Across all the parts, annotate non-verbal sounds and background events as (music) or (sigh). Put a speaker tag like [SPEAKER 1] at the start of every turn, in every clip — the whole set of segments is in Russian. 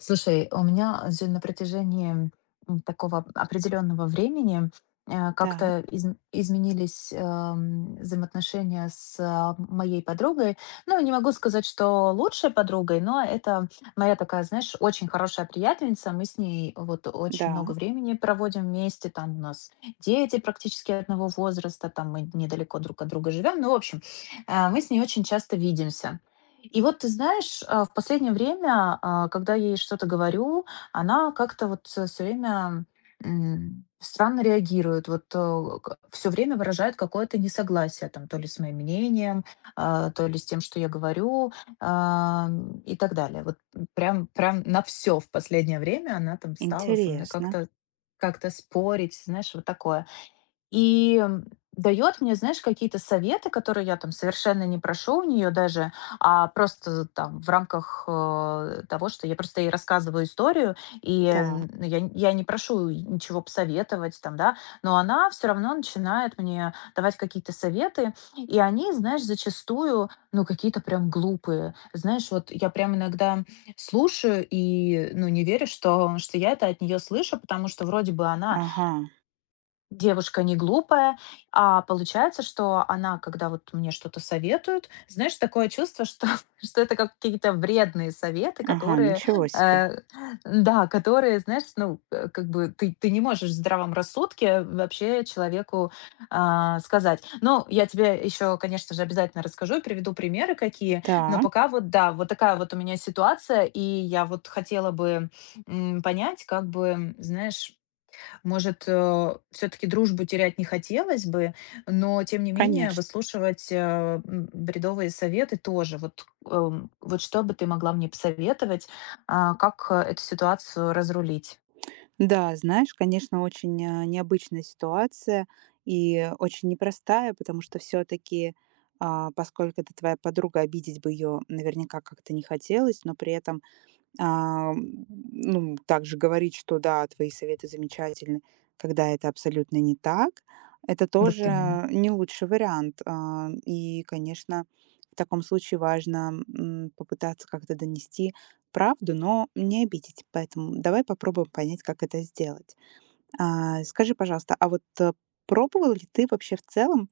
[SPEAKER 1] Слушай, у меня же на протяжении такого определенного времени
[SPEAKER 2] Так,
[SPEAKER 1] как-то изменились взаимоотношения с моей подругой. Ну, не могу сказать, что лучшей подругой, но это моя такая, знаешь, очень хорошая приятельница. Мы с ней вот очень
[SPEAKER 2] да,
[SPEAKER 1] много времени проводим вместе. Там у нас дети практически одного возраста, там мы недалеко друг от друга живем. Ну, в общем, мы с ней очень часто видимся. И вот ты знаешь, в последнее время, когда я ей что-то говорю, она как-то вот все время странно реагирует, вот все время выражает какое-то несогласие, там, то ли с моим мнением, то ли с тем, что я говорю, а, и так далее. Вот прям на все в последнее время она там стала со мной
[SPEAKER 2] интересно.
[SPEAKER 1] как-то спорить, знаешь, вот такое. И дает мне, знаешь, какие-то советы, которые я там совершенно не прошу у нее даже, а просто там в рамках того, что я просто ей рассказываю историю, и э,
[SPEAKER 2] Так,
[SPEAKER 1] ну, я не прошу ничего посоветовать там, да, но она все равно начинает мне давать какие-то советы, и они, знаешь, зачастую, ну, какие-то прям глупые. Знаешь, вот я прям иногда слушаю и, ну, не верю, что, что я это от нее слышу, потому что вроде бы она
[SPEAKER 2] ага,
[SPEAKER 1] девушка не глупая, а получается, что она, когда вот мне что-то советует, знаешь, такое чувство, что, (laughs) что это как какие-то вредные советы,
[SPEAKER 2] ага,
[SPEAKER 1] которые,
[SPEAKER 2] ничего себе.
[SPEAKER 1] э, да, которые, знаешь, ну, как бы ты не можешь в здравом рассудке вообще человеку сказать. Ну, я тебе еще, конечно же, обязательно расскажу и приведу примеры какие, но
[SPEAKER 2] Так,
[SPEAKER 1] пока вот, да, вот такая вот у меня ситуация, и я вот хотела бы понять, как бы, знаешь, может, все-таки дружбу терять не хотелось бы, но тем не менее
[SPEAKER 2] конечно.
[SPEAKER 1] выслушивать бредовые советы тоже. Вот, вот что бы ты могла мне посоветовать, как эту ситуацию разрулить?
[SPEAKER 2] Да, знаешь, конечно, очень необычная ситуация и очень непростая, потому что все-таки, поскольку это твоя подруга, обидеть бы ее наверняка как-то не хотелось, но при этом А, ну, также говорить, что да, твои советы замечательны, когда это абсолютно не так, это
[SPEAKER 1] Вот именно.
[SPEAKER 2] тоже не лучший вариант. И, конечно, в таком случае важно попытаться как-то донести правду, но не обидеть. Поэтому давай попробуем понять, как это сделать. Скажи, пожалуйста, а вот пробовал ли ты вообще в целом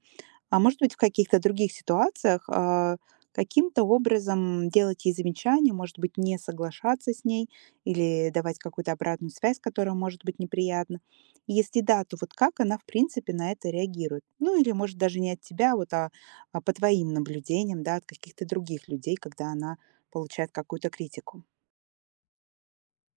[SPEAKER 2] а может быть, в каких-то других ситуациях, каким-то образом делать ей замечания, может быть, не соглашаться с ней или давать какую-то обратную связь, которая может быть неприятна. Если да, то вот как она, в принципе, на это реагирует? Ну или, может, даже не от тебя, а а по твоим наблюдениям, да, от каких-то других людей, когда она получает какую-то критику.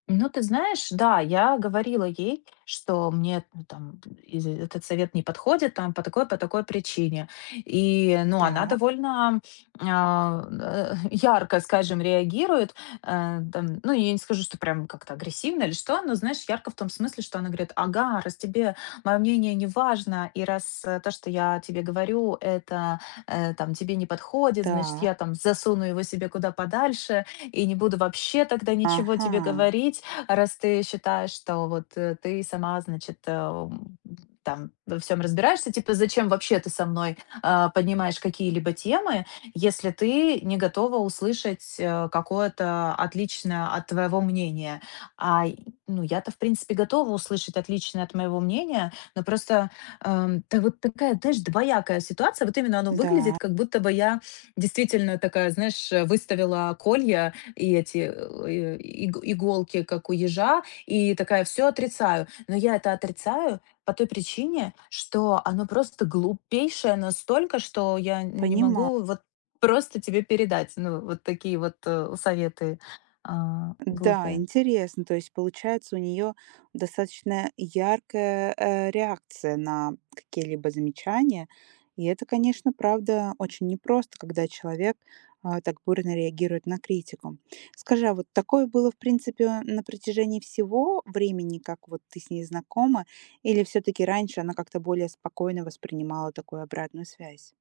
[SPEAKER 1] Ну, ты знаешь, да, я говорила ей, что мне, ну, там и этот совет не подходит там по такой причине. И, ну, она
[SPEAKER 2] Так,
[SPEAKER 1] довольно (laughs) ярко, скажем, реагирует. Там, ну, я не скажу, что прям как-то агрессивно или что, но, знаешь, ярко в том смысле, что она говорит: ага, раз тебе мое мнение не важно, и раз то, что я тебе говорю, это там тебе не подходит, значит,
[SPEAKER 2] да,
[SPEAKER 1] я там засуну его себе куда подальше, и не буду вообще тогда ничего тебе
[SPEAKER 2] ага,
[SPEAKER 1] говорить, раз ты считаешь, что вот, ты сама, значит, там во всем разбираешься. Типа, зачем вообще ты со мной, поднимаешь какие-либо темы, если ты не готова услышать, какое-то отличное от твоего мнения? А, и, ну, я-то, в принципе, готова услышать отличное от моего мнения, но просто, та вот такая, знаешь, двоякая ситуация. Вот именно, оно
[SPEAKER 2] да,
[SPEAKER 1] выглядит, как будто бы я действительно такая, знаешь, выставила колья и эти иголки, как у ежа, и такая все отрицаю. Но я это отрицаю по той причине, что оно просто глупейшее настолько, что я не
[SPEAKER 2] понимаю.
[SPEAKER 1] могу вот просто тебе передать. Ну, вот такие вот советы
[SPEAKER 2] Да,
[SPEAKER 1] глупые.
[SPEAKER 2] интересно. То есть, получается, у нее достаточно яркая, реакция на какие-либо замечания. И это, конечно, правда, очень непросто, когда человек, так бурно реагирует на критику. Скажи, а вот такое было, в принципе, на протяжении всего времени, как вот ты с ней знакома, или все таки раньше она как-то более спокойно воспринимала такую обратную связь?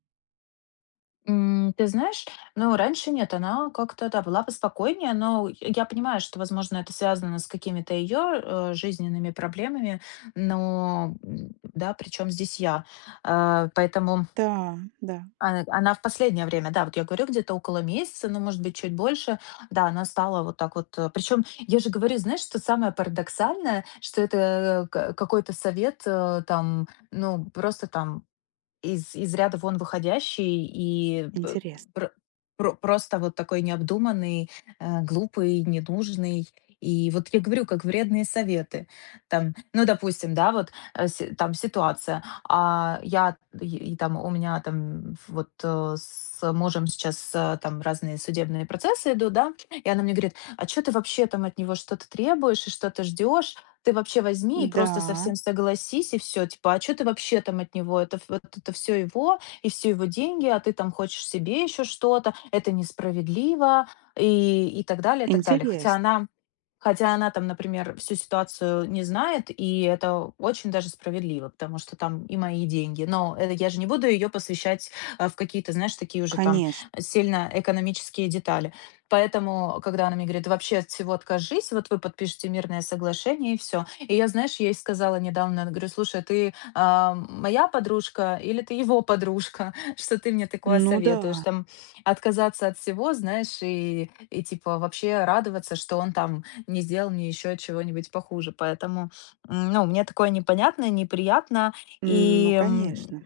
[SPEAKER 1] Ты знаешь, ну, раньше нет, она как-то, да, была поспокойнее, но я понимаю, что, возможно, это связано с какими-то ее жизненными проблемами, но, да, причем здесь я. Поэтому
[SPEAKER 2] Да, да,
[SPEAKER 1] она в последнее время, да, вот я говорю, где-то около месяца, ну, может быть, чуть больше, да, она стала вот так вот. Причем я же говорю, знаешь, что самое парадоксальное, что это какой-то совет там, ну, просто там из ряда вон выходящий и э, б
[SPEAKER 2] интересно.
[SPEAKER 1] пр про просто вот такой необдуманный, глупый, ненужный. И вот я говорю, как вредные советы. Там, ну, допустим, да, вот, э, си там ситуация, я и там у меня там вот, с мужем сейчас, там разные судебные процессы идут, да, и она мне говорит: "А что ты вообще там от него что-то требуешь и что-то ждешь, ты вообще возьми и
[SPEAKER 2] Да,
[SPEAKER 1] просто совсем согласись, и все. Типа, а что ты вообще там от него? Это ф вот это все его, и все его деньги, а ты там хочешь себе еще что-то. Это несправедливо", и так далее, и так далее. Хотя
[SPEAKER 2] интересно,
[SPEAKER 1] она хотя она там, например, всю ситуацию не знает, и это очень даже справедливо, потому что там и мои деньги. Но это я же не буду ее посвящать, в какие-то, знаешь, такие уже там
[SPEAKER 2] конечно.
[SPEAKER 1] сильно экономические детали. Поэтому, когда она мне говорит: «Да, вообще от всего откажись, вот вы подпишете мирное соглашение, и все». И я, знаешь, ей сказала недавно, говорю: "Слушай, а ты, моя подружка или ты его подружка, (laughs) что ты мне такое
[SPEAKER 2] Ну
[SPEAKER 1] советуешь?"
[SPEAKER 2] да.
[SPEAKER 1] Там отказаться от всего, знаешь, и типа вообще радоваться, что он там не сделал мне еще чего-нибудь похуже. Поэтому, ну, мне такое непонятно, неприятно.
[SPEAKER 2] Ну,
[SPEAKER 1] И, м
[SPEAKER 2] конечно,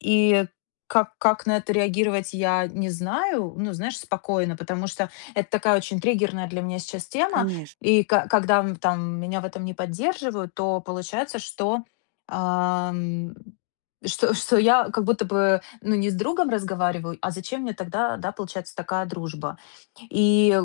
[SPEAKER 1] и как на это реагировать, я не знаю. Ну, знаешь, спокойно, потому что это такая очень триггерная для меня сейчас тема.
[SPEAKER 2] конечно.
[SPEAKER 1] И ка Когда, там меня в этом не поддерживают, то получается, что, ам, что я как будто бы, ну, не с другом разговариваю, а зачем мне тогда, да, получается, такая дружба? И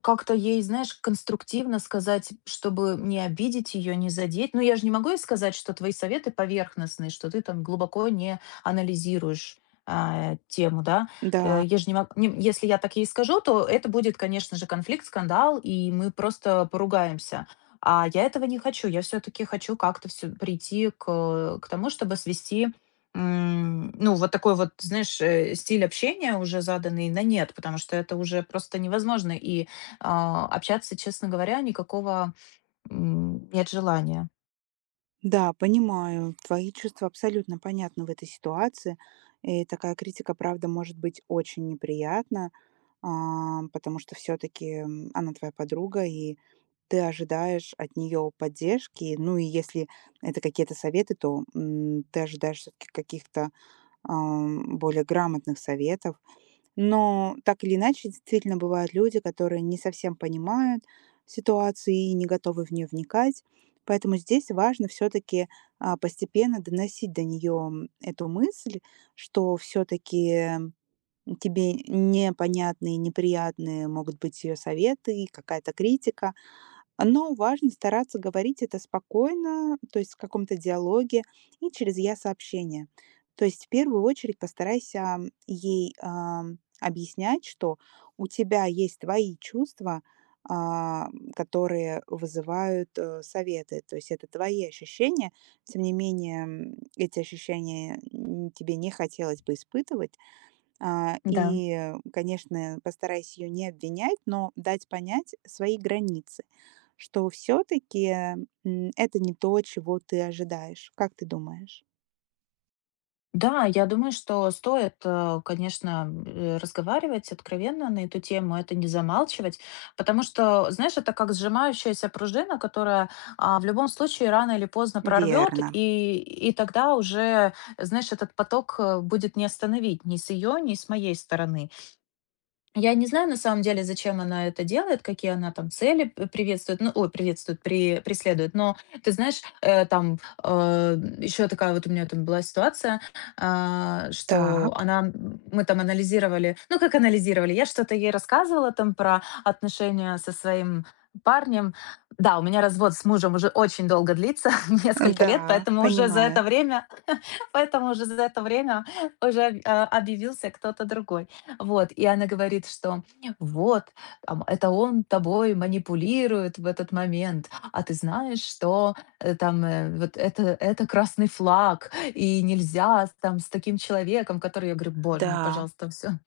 [SPEAKER 1] как-то ей, знаешь, конструктивно сказать, чтобы не обидеть ее, не задеть. Ну, я же не могу ей сказать, что твои советы поверхностные, что ты там глубоко не анализируешь тему, да.
[SPEAKER 2] Да,
[SPEAKER 1] Я же не мог- не- если я так ей скажу, то это будет, конечно же, конфликт, скандал, и мы просто поругаемся. А я этого не хочу. Я все-таки хочу как-то все прийти к тому, чтобы свести ну, вот такой вот, знаешь, стиль общения уже заданный на нет, потому что это уже просто невозможно. Общаться, честно говоря, никакого, нет желания.
[SPEAKER 2] да, понимаю. Твои чувства абсолютно понятны в этой ситуации. И такая критика, правда, может быть очень неприятна, потому что все-таки она твоя подруга, и ты ожидаешь от нее поддержки. Ну и если это какие-то советы, то ты ожидаешь все-таки каких-то более грамотных советов. Но так или иначе, действительно бывают люди, которые не совсем понимают ситуацию и не готовы в нее вникать. Поэтому здесь важно все-таки постепенно доносить до нее эту мысль, что все-таки тебе непонятные, неприятные могут быть ее советы и какая-то критика, но важно стараться говорить это спокойно, то есть в каком-то диалоге и через «я-сообщение». То есть в первую очередь постарайся ей объяснять, что у тебя есть твои чувства, а, которые вызывают советы. То есть это твои ощущения. Тем не менее, эти ощущения тебе не хотелось бы испытывать.
[SPEAKER 1] Да.
[SPEAKER 2] И, конечно, постарайся ее не обвинять, но дать понять свои границы, что все-таки это не то, чего ты ожидаешь. Как ты думаешь?
[SPEAKER 1] Да, я думаю, что стоит, конечно, разговаривать откровенно на эту тему, это не замалчивать, потому что, знаешь, это как сжимающаяся пружина, которая, в любом случае рано или поздно прорвет,
[SPEAKER 2] Верно.
[SPEAKER 1] и тогда уже, знаешь, этот поток, будет не остановить ни с ее, ни с моей стороны. Я не знаю, на самом деле, зачем она это делает, какие она там цели п приветствует, ну, ой, приветствует, при преследует. Но ты знаешь, еще такая вот у меня там была ситуация, что
[SPEAKER 2] Так,
[SPEAKER 1] она, мы там анализировали, ну, как анализировали, я что-то ей рассказывала там про отношения со своим парнем. Да, у меня развод с мужем уже очень долго длится, (laughs) несколько лет,
[SPEAKER 2] да, понимаю.
[SPEAKER 1] Поэтому уже за это время уже объявился кто-то другой. Вот, и она говорит, что вот, там, это он тобой манипулирует в этот момент, а ты знаешь, что, вот это красный флаг, и нельзя с там с таким человеком, который... Я говорю: "Боже мой,
[SPEAKER 2] Да,
[SPEAKER 1] пожалуйста, все,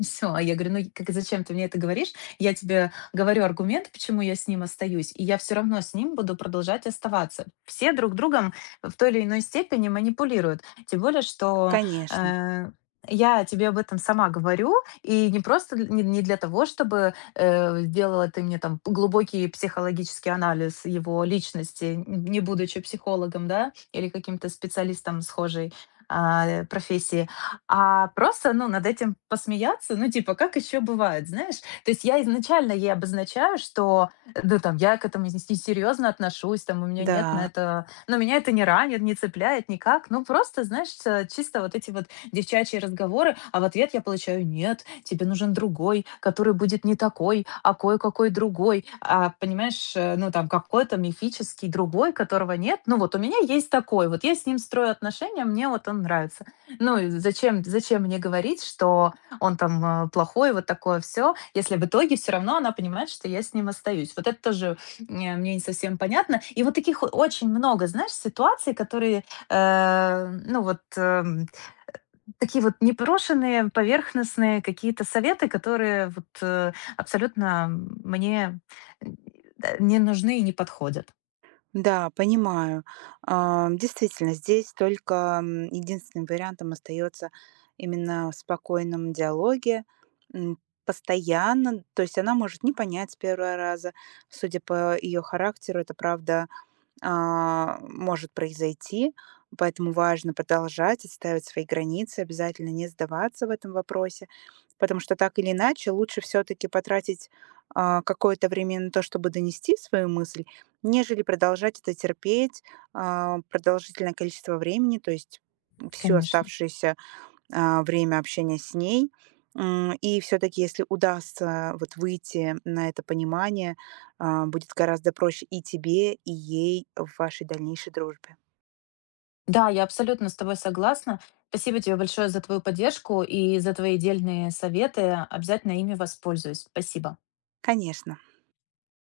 [SPEAKER 1] всё". (laughs) Я говорю: "Ну, как, зачем ты мне это говоришь? Я тебе говорю аргумент, почему я с ним остаюсь, и я все равно с ним буду продолжать оставаться". Все друг другом в той или иной степени манипулируют. Тем более что,
[SPEAKER 2] конечно.
[SPEAKER 1] э, я тебе об этом сама говорю, и не просто дл не не для того, чтобы, сделала ты мне там глубокий психологический анализ его личности, н не будучи психологом, да, или каким-то специалистом схожей, профессии, а просто, ну, над этим посмеяться. Ну, типа, как еще бывает, знаешь? То есть я изначально ей обозначаю, что, ну, там, я к этому с несерьезно отношусь, там, у меня нет на
[SPEAKER 2] Да,
[SPEAKER 1] это... но меня это не ранит, не цепляет никак. Ну, просто, знаешь, чисто вот эти вот девчачьи разговоры, а в ответ я получаю: "Нет, тебе нужен другой, который будет не такой, а кое-какой другой". А, понимаешь, ну, там какой-то мифический другой, которого нет. Ну, вот у меня есть такой, вот я с ним строю отношения, мне вот он нравится. Ну, и зачем мне говорить, что он там, плохой, вот такое все, если в итоге все равно она понимает, что я с ним остаюсь. Вот это тоже не, мне не совсем понятно. И вот таких о очень много, знаешь, ситуаций, которые, ну, вот, такие вот непрошеные, поверхностные какие-то советы, которые вот, абсолютно, мне, м, да, не нужны и не подходят.
[SPEAKER 2] да, понимаю. Действительно, здесь только единственным вариантом остается именно в спокойном диалоге, м, постоянно, то есть она может не понять с первого раза, судя по ее характеру, это правда может произойти. Поэтому важно продолжать отстаивать свои границы, обязательно не сдаваться в этом вопросе, потому что так или иначе лучше все-таки потратить какое-то время на то, чтобы донести свою мысль, нежели продолжать это терпеть продолжительное количество времени, то есть всю
[SPEAKER 1] Конечно.
[SPEAKER 2] оставшуюся время общения с ней. И все таки если удастся вот выйти на это понимание, будет гораздо проще и тебе, и ей в вашей дальнейшей дружбе.
[SPEAKER 1] Да, я абсолютно с тобой согласна. Спасибо тебе большое за твою поддержку и за твои дельные советы. Обязательно ими воспользуюсь. Спасибо.
[SPEAKER 2] Конечно.